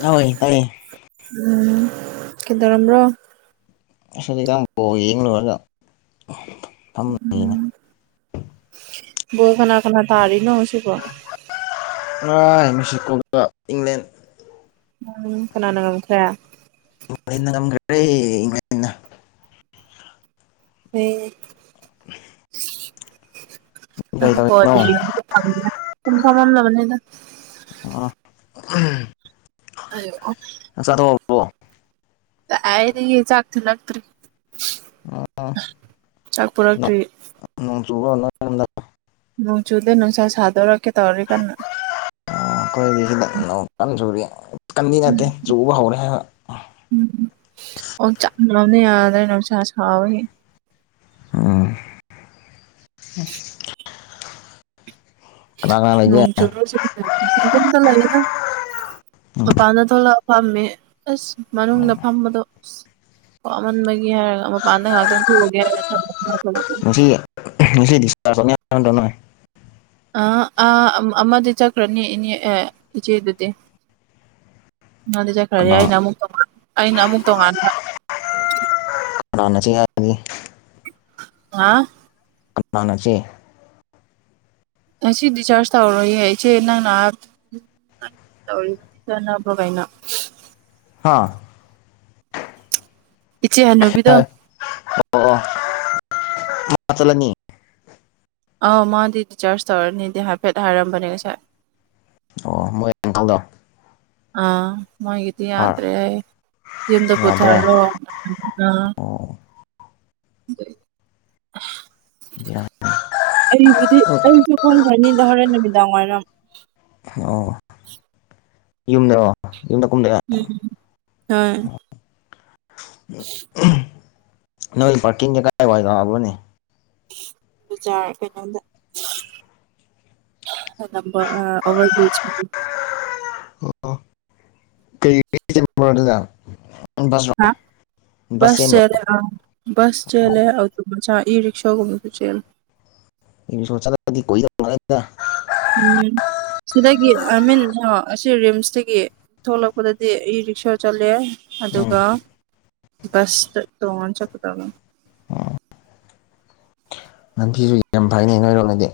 ꯅꯣꯏ ꯇꯥꯏꯌꯦ ꯎꯝ ꯀꯩꯗꯧꯔꯝꯕꯔꯣ [unintelligible] ꯂꯣꯏꯔꯒ ꯐꯝꯃꯤꯅꯦ ꯕꯣꯜ ꯀꯅꯥ ꯀꯅꯥ ꯇꯥꯔꯤꯅ‌ꯣ ꯉꯁꯤꯕ‌ꯣ ꯑꯥ ꯃꯦꯛꯁꯤꯀꯣꯒ ꯏꯪꯂꯦꯟ ꯎꯝ ꯀꯅꯥꯅ ꯉꯝꯈ꯭ꯔꯦ ꯏꯪꯂ‌ꯦꯟꯅꯅ ꯉꯝꯒꯔꯦ ꯏꯪꯂꯦꯟꯅ ꯎꯝ ꯀꯩ ꯇꯧꯔꯤꯅꯣ [unintelligible] ꯑ [unintelligible] ꯑꯣ ꯑ ꯆꯥꯊꯣꯛꯑꯕꯣ ꯗꯥꯏꯗꯒꯤ ꯆꯥꯛ ꯊꯤꯜꯂꯛꯇ꯭ꯔꯤ ꯑꯥ ꯆꯥꯛ ꯅꯣꯡ ꯄꯨꯔꯛꯇꯔꯤ [unintelligible] ꯅꯣ ꯆꯨꯗꯦ ꯅꯨꯁꯥ ꯁꯥꯗ‌ꯣꯔꯛꯀꯦ ꯇꯧꯔꯤ ꯀꯟꯅ ꯑꯩꯈꯣꯏꯔ‌ꯣꯝꯗꯤ ꯅ‌ꯣꯡ ꯀꯟ ꯆꯨꯔꯤ ꯀꯟꯗꯤ ꯅꯠꯇꯦ ꯆꯨꯕ ꯍꯧꯔꯦ ꯍꯥꯏꯕ ꯑꯣꯝꯆꯥꯛꯅꯕꯅ ꯌꯥꯗꯔ‌ꯦ ꯅꯨꯡꯁꯥ ꯁꯥꯕꯒꯤ ꯍ ꯂꯩꯒꯦ ꯔꯣꯡ ꯆꯨꯔꯁꯨ [unintelligible] ꯇꯣꯝꯇ ꯂꯩꯌꯦꯗ ꯎꯝ ꯃꯄꯥꯟꯗ ꯊꯣꯂꯛ ꯐꯝꯃꯦ ꯑꯁ ꯃꯅꯨꯡꯗ ꯐꯝꯕꯗꯣ ꯑꯁ ꯋꯥꯃꯟꯕꯒꯤ ꯍꯥꯏꯔꯒ ꯃꯄꯥꯟꯗ ꯉꯥꯏꯍꯥꯛꯇꯪ ꯊꯣꯛꯒꯦ ꯍꯥꯏꯔꯒ ꯊꯝ ꯉꯁꯤ ꯉꯁꯤꯗꯤ ꯆꯥꯁ ꯇꯧꯅꯤ ꯍꯥꯏꯔꯝꯗ꯭ꯔ‌ꯣ ꯅ‌ꯣꯏ ꯑ ꯑ ꯑꯃꯗꯤ ꯆꯠꯈ꯭ꯔꯅꯤ ꯏꯅꯦ ꯏꯆꯦꯗꯨꯗꯤ ꯑꯗꯨ ꯆꯠꯈ꯭ꯔꯗꯤ ꯀꯅꯥ ꯑꯩꯅ ꯑꯃꯨꯛꯉꯥꯟ ꯑꯩꯅ ꯑꯃꯨꯛ ꯇꯣꯉꯥꯟꯕ [unintelligible] ꯑ [unintelligible] ꯃꯥꯟꯅꯁꯦ ꯉꯁꯤ ꯗꯤꯆꯥꯔꯖ ꯇꯧꯔꯔꯣꯏꯌꯦ ꯏꯆꯦ ꯅꯪ ꯅ [unintelligible] ꯀꯩꯅ‌ꯣ ꯍꯥꯥ ꯏꯆꯦ ꯍꯥꯏ ꯅꯨꯕꯤꯗ ꯑꯣ ꯑꯣ ꯃꯥ ꯆꯠꯂꯅꯤ ꯑꯧ ꯃꯥꯗꯤ ꯗꯤꯆꯥꯔꯖ ꯇꯧꯔꯅꯤꯗꯤ ꯍꯥꯏꯐꯦꯠ ꯍꯥꯏꯔꯝꯕꯅꯦ ꯉꯁꯥꯏ ꯑꯣ ꯃꯣꯏꯪꯀꯗꯣ ꯑꯥ ꯃꯣꯏꯒꯤꯗꯤ ꯌꯥꯗ꯭ꯔꯦ ꯑꯩ ꯌꯨꯝꯗ ꯌꯥꯗ꯭ꯔꯦ ꯄꯨꯊꯔꯣ ꯑ [inaudible] ꯑꯣ ꯕꯦꯔꯥ ꯑꯩꯕꯨꯗꯤ ꯑꯩꯁꯨ ꯀꯨꯝꯈ꯭ꯔꯅꯤꯗ ꯍꯣꯔꯦꯟ ꯅꯨꯃꯤꯗꯥꯡ ꯋꯥꯏꯔꯝ ꯑꯣ ꯌꯨꯝꯗ ꯀꯨꯝꯗ ꯎꯝ ꯍꯣꯏ ꯅ ꯄꯔꯀꯤꯡ ꯀꯥꯏ ꯋꯥꯕꯅꯦ ꯖꯥ ꯀꯩꯅꯣꯗ ꯝꯕ ꯑꯣꯕꯔꯕ꯭ꯔꯤꯖ ꯑꯣ ꯀꯩ ꯆ ꯑꯁ ꯆꯂꯦꯁ ꯆꯦꯂꯦ ꯆꯥ ꯏ ꯔꯔꯤꯁꯥꯒꯃꯤ ꯄꯨꯆ ꯏ ꯁꯣꯗꯤꯗ ꯎꯝ ꯁꯤꯗꯒꯤ ꯑꯥꯏ ꯃꯤꯟ ꯑꯁꯤ ꯔꯤꯝꯁꯇꯒꯤ ꯊꯣꯛꯂꯛꯄꯗꯗꯤ ꯑꯩ ꯔꯤꯛꯁꯥ ꯆꯠꯂꯦ ꯎꯝ ꯑꯗꯨꯒ ꯕꯁ ꯇꯣꯡꯉꯟ ꯆꯠꯠꯇ ꯇꯧꯅꯤ ꯅꯝꯐꯤꯁꯨ ꯌꯥꯝ ꯐꯩꯅꯦ ꯅꯣꯏꯔꯣꯛꯅꯗꯤ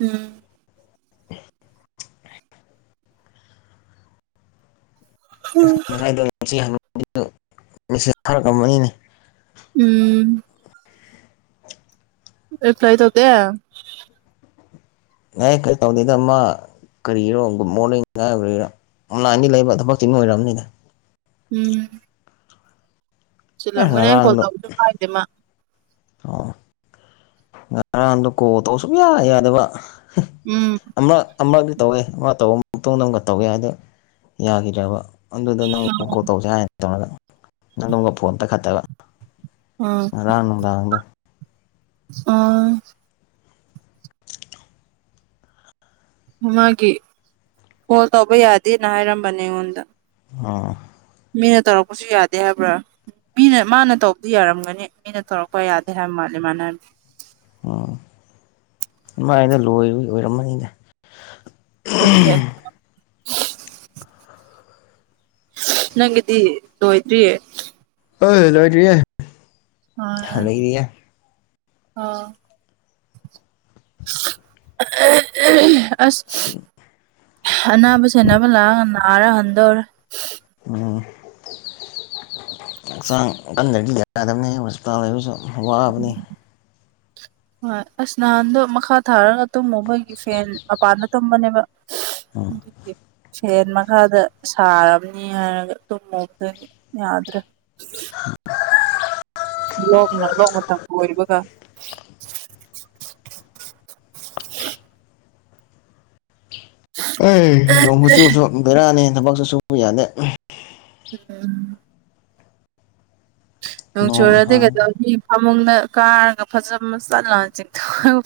ꯎꯝ ꯉꯁꯥꯏꯗ ꯐꯔꯛꯑ ꯑꯃꯅꯤꯅꯤꯅꯦ ꯎꯝ ꯑꯩ ꯐ꯭ꯂꯥꯏ ꯇꯧꯇ ꯅ ꯀꯩ ꯇꯧꯅꯤꯗꯃ ꯀꯔꯤꯔꯣ ꯒꯨꯗ ꯃꯣꯔꯅꯤꯡ ꯉꯥꯏꯕꯔ ꯑꯣꯂꯥꯏꯟꯗꯤ ꯂꯩꯕ ꯊꯕꯛꯁꯤ ꯅ ꯑꯣꯏꯔꯕꯅꯤꯗ ꯎꯝ ꯑꯦ ꯁꯤꯂꯝꯒ ꯉꯔꯥꯡꯗꯣ ꯀꯣꯗ ꯐꯥꯏꯗꯦ ꯃꯥ ꯑꯣ ꯉꯔꯥꯟꯗꯣ ꯀꯣ ꯇꯧ ꯁꯨꯝ ꯌꯥ ꯌꯥꯗꯕ ꯎꯝ ꯑꯃꯛ ꯑꯃꯛꯇ ꯇꯧꯋꯦ ꯃꯥ ꯇꯧ ꯑꯃꯨꯛꯇ ꯅꯪꯒ ꯇꯧꯒꯦ ꯑꯗ ꯌꯥꯈꯤꯗ꯭ꯔꯕ ꯑꯗꯨꯗꯣ ꯅꯪ ꯀꯣꯜ ꯇꯧꯁꯦ ꯍꯥꯏꯅꯤ ꯇꯧꯒ ꯅꯪꯗꯣꯝꯒ ꯐꯣꯟ ꯇꯛꯈꯠꯇꯕ ꯉꯔꯥꯡ ꯅꯨꯡꯗꯥꯡꯗꯣ ꯑ ꯃꯥꯒꯤ ꯀꯣꯜ ꯇꯧꯕ ꯌꯥꯗꯦꯅ ꯍꯥꯏꯔꯝꯕꯅꯦ ꯑꯩꯉꯣꯟꯗ ꯑꯥ ꯃꯤꯅ ꯇꯧꯔꯛꯄꯁꯨ ꯌꯥꯗꯦ ꯍꯥꯏꯕ꯭ꯔꯥ ꯃꯤꯅ ꯃꯥꯅ ꯇꯧꯕꯗꯨ ꯌꯥꯔꯝꯒꯅꯤ ꯃꯤꯅ ꯇꯧꯔꯛꯄ ꯌꯥꯗꯦ ꯍꯥꯏꯕ ꯃꯥꯜꯂ ꯃꯥꯅ ꯍꯥꯏꯕꯗꯤ ꯎꯝ ꯏꯃꯥꯏꯗ ꯂꯣꯏ ꯑꯣꯏꯔꯝꯃꯅꯤꯅꯦ ꯊꯝ ꯌꯥ ꯅꯪꯒꯤꯗꯤ ꯂꯣꯏꯗ꯭ꯔꯤꯌꯦ ꯑ ꯂꯣꯏꯗ꯭ꯔꯤꯌꯦ ꯑ ꯂꯩꯔꯤꯌꯦ ꯑ ꯑ ꯑꯁ ꯑꯅꯥꯕ ꯁꯦꯕ ꯂꯥꯛꯑꯒ ꯅꯥꯔ ꯍꯟꯗꯧꯔ ꯎꯝ ꯍꯛꯆꯥꯡ ꯀꯟꯗꯗꯤ ꯌꯥꯗꯕꯅꯦ ꯇꯕꯁꯨ ꯋꯥꯕꯅꯤ ꯍꯣꯏ ꯑꯁ ꯅꯍꯥꯟꯗꯣ ꯃꯈꯥ ꯊꯥꯔꯒ ꯇꯨꯝꯃꯨ ꯃꯣꯏꯒꯤ ꯐꯦꯟ ꯃꯄꯥꯟꯗ ꯇꯨꯝꯕꯅꯦꯕ ꯎꯝ [unintelligible] ꯁꯦꯟ ꯃꯈꯥꯗ ꯁꯥꯔꯅꯤ ꯍꯥꯏꯔꯒ ꯇꯨꯝꯃꯣꯛꯛꯇꯗꯤ ꯌꯥꯗ꯭ꯔꯦ ꯂꯣꯛ ꯂꯣꯛ ꯃꯇꯝ ꯀ ꯑꯣꯏꯔꯤꯕꯒ [inaudible] ꯎ ꯅꯣꯡꯕ ꯆꯨꯁꯨ ꯕꯩꯔꯛꯑꯅꯤ ꯊꯕꯛꯁꯨ ꯁꯨꯕ ꯌꯥꯅꯤ ꯍ ꯅꯣꯡ ꯅꯣꯡꯆꯨꯔꯗꯤ ꯍꯥꯡꯉꯗꯤ ꯀꯩꯗꯧꯅꯤ ꯐꯃꯨꯡꯗ ꯀꯥꯔꯒ ꯐꯖꯕ ꯆꯠꯂ ꯆꯤꯡ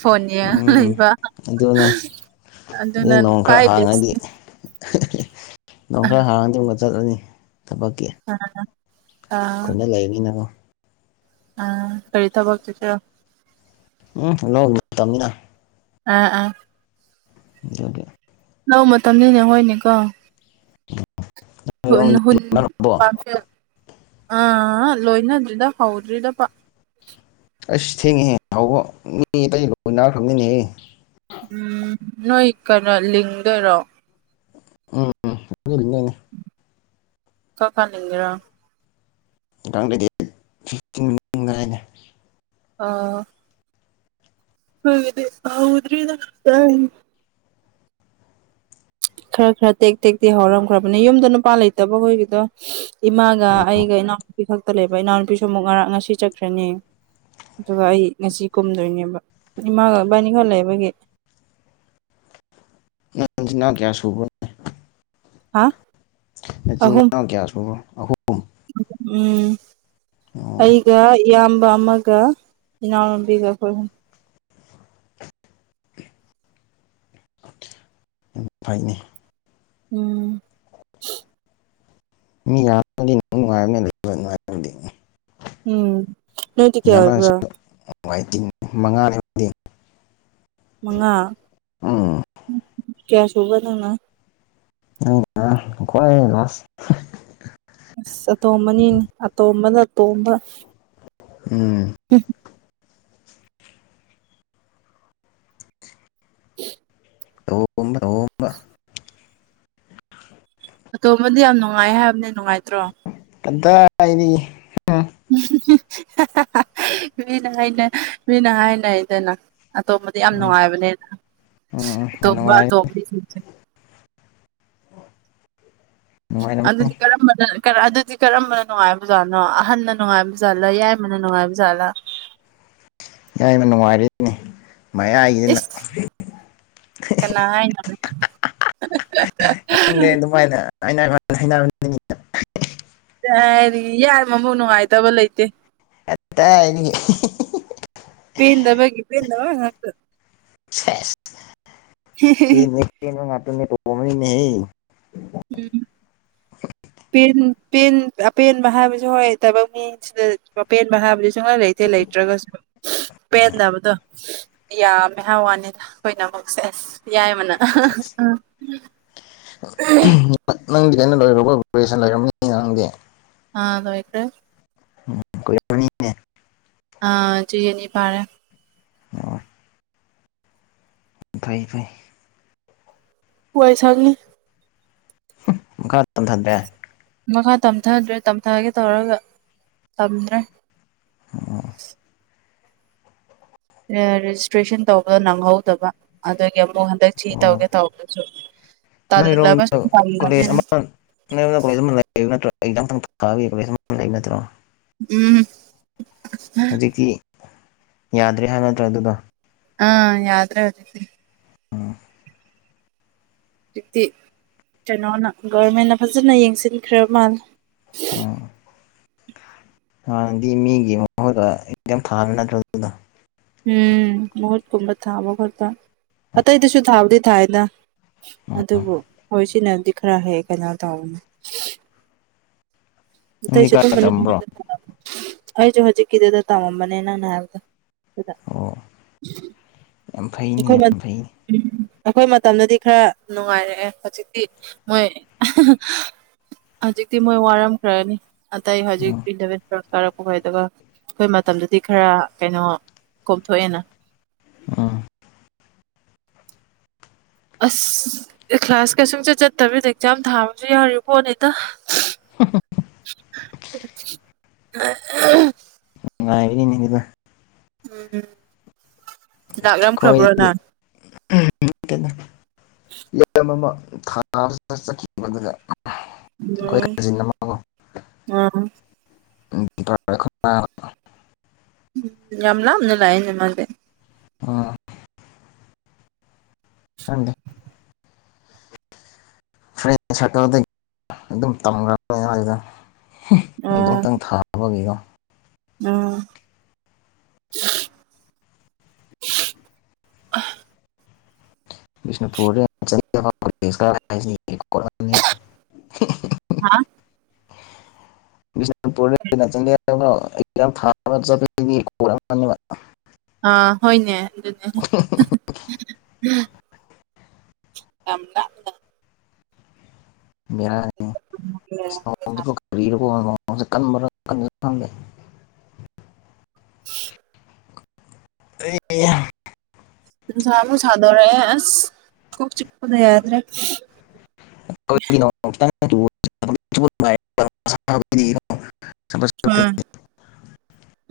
ꯐꯣꯟꯅꯤ ꯎꯝ ꯂꯩꯕ ꯑꯗꯨꯅꯤ ꯑꯗꯨ ꯑꯗꯨ ꯑꯗꯩ ꯅꯥꯟ ꯅꯣꯡ ꯈꯔ ꯍꯥꯡꯉꯗꯤ ꯀꯥꯏ ꯦꯁ ꯅꯣꯡ ꯈꯔ ꯍꯥꯡꯔꯗꯅ ꯆꯠꯂꯅꯤ ꯊꯕꯛꯀꯤ ꯈꯨꯣꯏꯅ ꯂꯩꯔꯅꯤꯅꯕꯣ ꯑ ꯀꯔꯤ ꯊꯕ ꯇꯁꯨ ꯎꯝ ꯅꯣꯡꯅꯨꯡ ꯇꯃꯤꯅ ꯑꯥ ꯑꯥ ꯌꯒꯦ ꯂꯧ ꯃꯇꯝꯅꯤꯅꯦ ꯍꯣꯏꯅꯦꯀꯣ ꯍ ꯅꯣꯏꯔꯣꯝꯗꯤ ꯍꯨꯟ ꯂꯣꯛꯅꯔꯕꯣ ꯄ ꯑꯥ ꯂꯣꯏꯅꯗ꯭ꯔꯤꯗ ꯍꯧꯗ꯭ꯔꯤꯗ ꯄ ꯑꯩꯁ ꯊꯦꯡꯉꯦꯦ ꯍꯥꯎꯕ ꯃꯤ ꯑꯇꯩ ꯂ ꯅꯥꯔꯛꯈ꯭ꯔꯕꯅꯤꯅꯦꯍꯦ ꯎꯝ ꯅꯣꯏ ꯀꯅꯥ ꯂꯤꯡꯗꯔꯣ ꯎꯝ ꯀ ꯀꯥ ꯂꯩꯒ꯭ꯔꯥ ꯀꯥꯡ ꯂꯩꯗꯤ ꯑꯩ ꯐꯤꯇꯤꯟꯥꯏꯅꯦ ꯑꯥ ꯍꯗꯤꯦ ꯍꯎꯗ꯭ꯔꯔꯤꯗ ꯈꯔ ꯈꯔ ꯇꯦꯛ ꯇꯦꯛ ꯇꯦꯛ ꯍꯧꯔꯝꯈ꯭ꯔꯕꯅꯦ ꯌꯨꯝꯗ ꯅꯨꯄꯥ ꯂꯩꯇꯕꯈꯣꯏꯒꯤꯗꯣ ꯏꯃꯥꯒ ꯎꯝ ꯑꯩꯒ ꯏꯅꯥꯎꯅꯨꯄꯤ ꯈꯛꯇ ꯂꯩꯕ ꯏꯅꯥꯎꯅꯨꯄꯤꯁꯨ ꯑꯃꯨꯛ ꯉꯔꯥꯡ ꯉꯁꯤ ꯆꯠꯈ꯭ꯔꯅꯤ ꯑꯗꯨꯒ ꯑꯩ ꯉꯁꯤ ꯀꯨꯝꯗꯣꯏꯅꯦꯕ ꯏꯃꯥꯒꯕꯥꯅꯤꯈ ꯂꯩꯕꯒꯤ [inaudible] ꯅ ꯀꯌꯥ ꯁꯨꯕꯅꯦ ꯍꯥ ꯑꯍꯨꯝ ꯅꯆꯤꯟꯅꯥꯎ ꯌꯥꯁꯄꯕꯣ ꯑꯍꯨꯝ ꯎꯝ ꯑꯣ ꯑꯩꯒ ꯌꯥꯝ ꯃꯒ ꯌꯥꯝꯎ ꯃꯕꯤꯒ ꯀꯣꯏ ꯌꯥꯝ ꯊꯅꯤ ꯎꯝ ꯃꯤ ꯌꯥ ꯎꯝ ꯅꯣꯏ ꯇ ꯀꯦ ꯑꯣꯏꯕ꯭ꯔꯥ ꯃꯥꯏ ꯇꯤꯟꯅꯤ ꯃꯉꯥꯅꯤ ꯑꯃꯗꯤꯗꯤ ꯃꯉꯥ ꯀꯌꯥ ꯁꯨꯕ ꯅꯪꯅ ꯀꯋꯥ ꯂꯥꯁ ꯑꯁ ꯑꯇꯣꯝꯕꯅꯤꯅꯦ ꯑꯇꯣꯝꯕꯅꯇꯣꯝꯕ ꯎꯝ [inaudible] ꯇꯝꯕ ꯇꯣꯝꯕ ꯑꯇꯣꯝꯕꯗꯤ ꯌꯥꯝ ꯅꯨꯡꯉꯥꯏ ꯍꯥꯏꯕꯅꯤ ꯅꯨꯡꯉꯥꯏꯇ꯭ꯔꯣ ꯑꯗꯨꯗꯥꯏꯔꯤ ꯎꯝ ꯃꯤꯅ ꯍꯥꯏꯅ ꯃꯤꯅ ꯍꯥꯏꯅꯗꯅ ꯑꯇꯣꯝꯕꯗꯤ ꯌꯥꯝ ꯎꯝ ꯅꯨꯡꯉꯥꯏꯕꯅꯦꯅ ꯎꯝ ꯎꯝ ꯌꯥꯝ ꯑꯇꯣꯞꯄ ꯅꯨꯡꯉꯥꯏꯔꯦ ꯑꯇꯣꯗꯤ ꯊꯁꯦ ꯅꯨꯡꯉꯥꯏꯔꯝꯃꯅꯤ ꯑꯗꯨꯗꯤ ꯀꯔꯝꯕꯅ ꯑꯗꯨꯗꯤ ꯀꯔꯝꯕꯅ ꯅꯨꯡꯉꯥꯏꯕꯖꯥꯠꯅꯣ ꯑꯍꯟꯅ ꯅꯨꯡꯉꯥꯏꯕ ꯖꯥꯠꯂꯥ ꯌꯥꯏꯕꯅ ꯅꯨꯡꯉꯥꯏꯕ ꯖꯥꯠꯂꯥ [inaudible] ꯏꯏꯅ ꯅꯨꯡꯉꯥꯏꯔꯤꯅꯦ ꯃꯌꯥꯏꯒꯤꯁꯤꯅ ꯏꯁ ꯀꯅꯥ [inaudible] ꯈꯪꯗꯦ ꯑꯗꯨꯃꯥꯏꯅ ꯑꯃ ꯍꯥꯏ ꯌꯥꯔꯤ ꯌꯥꯏ ꯃꯕꯨ ꯅꯨꯡꯉꯥꯏꯇꯕ ꯂꯩꯇꯦ ꯑꯦꯠꯇ ꯏꯅꯤ ꯄꯤꯗꯕꯒꯤ ꯄꯤꯗ ꯀ ꯀꯩꯅꯣ ꯉꯅꯥꯇꯅ ꯀꯝ ꯅ ꯎꯝ ꯑꯦꯟ ꯑꯄꯦꯟꯕ ꯍꯥꯏꯕꯁꯨ ꯍꯣꯏ ꯊꯕꯛ ꯃꯤꯁꯤꯗ ꯑꯄꯦꯟꯕ ꯍꯥꯏꯕꯗꯤ ꯁꯨꯡꯍꯥꯏ ꯂꯩꯇꯦ ꯂꯩꯇ꯭ꯔꯒꯁꯨ ꯄꯦꯟꯗꯕꯗꯣ ꯌꯥꯝꯃꯦ ꯍꯥꯏ ꯋꯥꯅꯤꯅ ꯑꯩꯈꯣꯏꯅꯃꯛꯁꯦ ꯑꯁ ꯌꯥꯏꯕꯅ ꯑ ꯅꯪꯗꯤ ꯀꯩꯅ ꯂꯣꯏ ꯁꯟ ꯂꯩꯔꯕꯝꯅꯤ ꯅꯪꯗꯤ ꯑꯥ ꯑꯗꯣ ꯑꯩꯇ꯭ꯔꯦ ꯎꯝ ꯀ ꯀꯅꯤꯅꯦ ꯑꯥ ꯇ ꯌꯦꯅꯤ ꯄꯥꯔꯦ ꯑ ꯐꯩ ꯐꯩ ꯋꯥꯏꯁꯒꯅꯤ ꯃꯈꯥ ꯇꯟꯊꯗ꯭ꯔꯦ ꯃꯈꯥ ꯇꯝꯊꯗ꯭ꯔꯦ ꯇꯝꯊꯒꯦ ꯇꯧꯔꯒ ꯇꯝꯗ꯭ꯔꯦ ꯑꯣ ꯔꯦꯖꯤꯁꯇ꯭ꯔꯦꯁꯟ ꯇꯧꯕꯗꯣ ꯅꯪꯍꯧꯗꯕ ꯑꯗꯒꯤ ꯑꯃꯨꯛ ꯍꯟꯗꯛ ꯊꯤ ꯑꯣ ꯇꯧꯒꯦ ꯇꯧꯕꯗꯁꯨ ꯇꯜꯂꯕ ꯅꯣꯏꯔꯣꯝꯗ ꯁꯨꯝ ꯀꯣꯂꯦꯖ ꯇꯜꯂꯕꯅꯤꯅ ꯑꯃ ꯅꯔꯣꯝꯗ ꯀꯣꯂꯦꯖ ꯑꯃ ꯂꯩꯌꯦꯕ ꯅꯠꯇ꯭ꯔꯥ ꯠꯇ꯭ꯔꯣ ꯎꯝ ꯍꯧꯖꯤꯛꯇꯤ ꯌꯥꯗ꯭ꯔꯦ ꯍꯥꯏ ꯅꯠꯇ꯭ꯔꯦ ꯑꯗꯨꯗꯣ ꯑꯥ ꯌꯥꯗ꯭ꯔꯦ ꯑꯣꯏꯗꯛꯇꯔꯤ ꯑ ꯍꯧꯖꯤꯛꯇꯤ ꯀꯩꯅꯣꯅ ꯒꯚꯔꯃꯦꯟꯅ ꯐꯖꯅ ꯌꯦꯡꯁꯤꯟꯈ꯭ꯔꯕ ꯃꯥꯜꯂꯦ ꯑ ꯍꯥꯟꯗꯤ ꯃꯤꯒꯤ ꯃꯈꯣꯏꯗ ꯑꯦꯝ ꯊꯥꯕ ꯅꯠꯇ꯭ꯔꯣ ꯑꯗꯨꯗ ꯎꯝ ꯃꯍꯨꯠꯀꯨꯝꯕ ꯊꯥꯕ ꯈꯣꯠꯄ ꯑꯇꯩꯗꯁꯨ ꯊꯥꯕꯨꯗꯤ ꯊꯥꯏꯅ ꯎꯝ ꯑꯗꯨꯕꯨ ꯍꯣꯏ ꯁꯤꯅꯗꯤ ꯈꯔ ꯍꯦꯛ ꯀꯩꯅꯣ ꯇꯧꯅꯤ ꯅꯤꯀ ꯆꯝꯕ꯭ꯔꯣꯝ ꯃꯅꯨꯡꯗ ꯑꯩꯁꯨ ꯍꯧꯖꯤꯛꯀꯤꯗꯨꯗ ꯇꯝꯃꯝꯕꯅꯦ ꯅꯪ ꯅ ꯍꯥꯏꯕꯗ ꯑꯗꯨꯗ ꯑꯣ ꯌꯥꯝ ꯐꯩꯅꯦ ꯈꯣꯏ ꯌꯥꯝ ꯐꯩꯅꯦ ꯑꯩꯈꯣꯏ ꯃꯇꯝꯗꯗꯤ ꯈꯔ ꯅꯨꯡꯉꯥꯏꯔꯛꯑꯦ ꯍꯧꯖꯤꯛꯇꯤ ꯃꯣꯏ ꯍꯧꯖꯤꯛꯇꯤ ꯃꯣꯏ ꯋꯥꯔꯝꯈ꯭ꯔꯅꯤ ꯑꯇꯩ ꯍꯧꯖꯤꯛ ꯎꯝ ꯏꯂꯚꯦꯟ ꯀꯥꯔꯛꯄ ꯈ ꯑꯗꯨꯒ ꯑꯩꯈꯣꯏ ꯃꯇꯝꯗꯨꯗꯤ ꯈꯔ ꯀꯩꯅꯣ ꯀꯣꯝꯊꯣꯛꯑꯦꯅ ꯑꯥ ꯑꯁ ꯀ꯭ꯂꯥꯁ ꯀꯩꯁꯨꯡꯁꯠ ꯆꯠꯇꯕꯤꯗ ꯑꯦꯛꯖꯥꯝ ꯊꯥꯕꯁꯨ ꯌꯥꯎꯔꯤ ꯄꯣꯠꯅꯤꯗ [inaudible] ꯑ ꯉꯥꯏꯅꯤꯍꯦ ꯚꯥꯏ ꯎꯝ ꯂꯥꯛꯔꯝꯈ꯭ꯔꯕ꯭ꯔꯣꯅꯪ ꯃꯌꯥꯝ ꯑꯃ ꯊꯥ ꯆꯠꯈꯤꯕ ꯑꯗꯨꯅ ꯑꯩꯈꯣꯏ ꯀꯖꯤꯟ ꯑꯃ ꯀꯣ ꯑꯣ [unintelligible] ꯌꯥꯝ ꯂꯥꯞꯅ ꯂꯛꯑꯦꯅꯦ ꯃꯗꯤ ꯑꯥ ꯈꯪꯗꯦ ꯐ꯭ꯔꯦꯟ ꯁꯥꯔꯀꯜꯗꯒꯤ ꯑꯗꯨꯝ ꯇꯝꯈ꯭ꯔꯕꯅꯦ ꯃꯒꯤꯗꯣ ꯑꯩꯗꯣ ꯑꯣ ꯑꯃꯇꯪ ꯊꯥꯕꯒꯤꯀꯣ ꯎꯝ [unintelligible] ꯕꯤꯁꯅꯨꯄꯨꯔ ꯆꯍꯤ [unintelligible] [unintelligible] ꯍꯥ ꯕꯤꯁꯅꯨꯄꯨꯔ ꯊꯥ [unintelligible] ꯑꯥ ꯍꯣꯏꯅꯦ ꯑꯗꯨꯅꯦ ꯌꯥꯝ ꯕꯦꯔꯥꯅꯦ [unintelligible] ꯁꯧꯁꯦ ꯀꯟꯕ ꯀꯟꯗꯕ ꯈꯪꯗꯦ [unintelligible] ꯑꯩ ꯍꯥ ꯅꯨꯡꯁꯥꯃꯨꯛ ꯁꯥꯗꯣꯔꯛꯑꯦ ꯑꯁ ꯀꯣꯛ ꯆꯤꯛꯄꯗ ꯌꯥꯗ꯭ꯔꯦ [unintelligible] ꯍꯥꯝ ꯆꯠꯄꯗꯒꯤ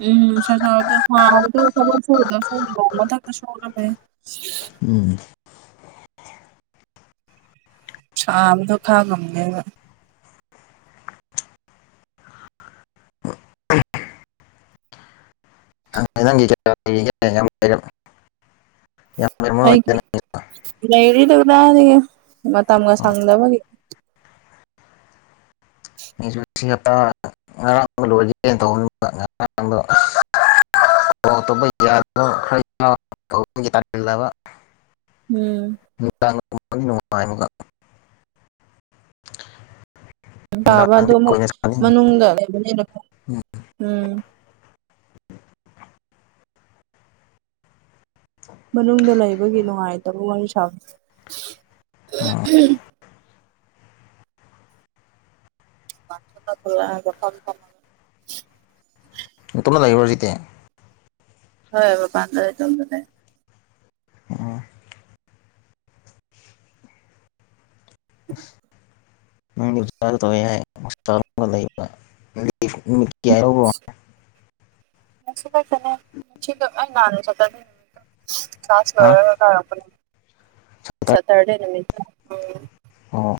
ꯎꯝ ꯅꯨꯡꯁꯥ ꯁꯗ ꯁꯣꯗ [unintelligible] ꯎꯝ ꯁꯥꯕꯗꯣ ꯈꯥꯡꯕ ꯉꯝꯗꯦꯕ [unintelligible] ꯂꯩꯔꯝꯃꯔꯣꯏꯗ ꯑꯩꯒꯤ ꯅꯪꯒꯤꯁꯨ ꯂꯩꯔꯤꯗꯨꯗꯗꯤ ꯃꯇꯝꯒ ꯍꯣꯏ ꯁꯪꯗꯕꯒꯤ ꯑꯩꯁꯨ ꯁꯤ ꯍꯞꯇꯥ ꯉꯔꯥꯡꯗ ꯂꯣꯏꯒꯦꯅ ꯇꯧꯕꯅꯤꯡ ꯉꯔꯥꯡꯗ [inaudible] [unintelligible] ꯎꯝ ꯅꯨꯡꯗꯥꯡꯒꯨꯝꯕꯗꯤ ꯅꯨꯡꯉꯥꯏ ꯑꯃꯒ ꯄꯥꯕ ꯑꯗꯨ ꯑꯃꯨꯛ ꯃꯅꯨꯡꯗ ꯂꯩꯕꯅꯤꯅ ꯎꯝ ꯎꯝ ꯃꯅꯨꯡꯗ ꯂꯩꯕꯒꯤ ꯅꯨꯡꯉꯥꯏꯇꯕ ꯋꯥꯔꯤ ꯁꯥꯕ ꯎꯝ ꯃꯄꯥꯟ ꯊꯣꯛꯂ ꯊꯣꯛꯐꯝ ꯅꯇꯣꯝꯗ ꯂꯩꯗꯔꯣ ꯍꯧꯖꯤꯛꯇꯤ ꯍꯣꯏ ꯃꯄꯥꯟꯗ ꯏꯇꯣꯝꯗ ꯂꯩ ꯎꯝ ꯅꯪꯒꯤꯥꯒ ꯇꯧꯕ ꯌꯥꯏ ꯂꯩꯕ [unintelligible] [unintelligible] ꯍꯥ ꯁꯥꯥꯁꯒꯔꯒ ꯀ ꯁꯦꯇꯔꯗꯦ ꯁꯇꯔꯗꯦ ꯅꯨꯃꯤꯠ ꯎꯝ ꯑꯣ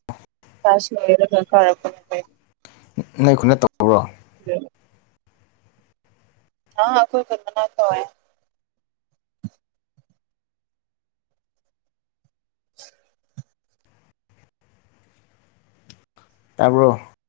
ꯀꯥꯂꯁ ꯂꯣꯏꯔꯒ ꯀꯔꯛꯄ ꯅꯣꯏ ꯈꯨꯟꯗ ꯇ꯭ꯧꯕꯔꯣ [unintelligible] ꯍꯥꯥ ꯑꯩꯈꯣꯏ ꯈꯨꯟ ꯃꯅꯥꯛꯇ ꯇꯧꯋꯦ [inaudible] ꯇꯥꯔꯕꯣ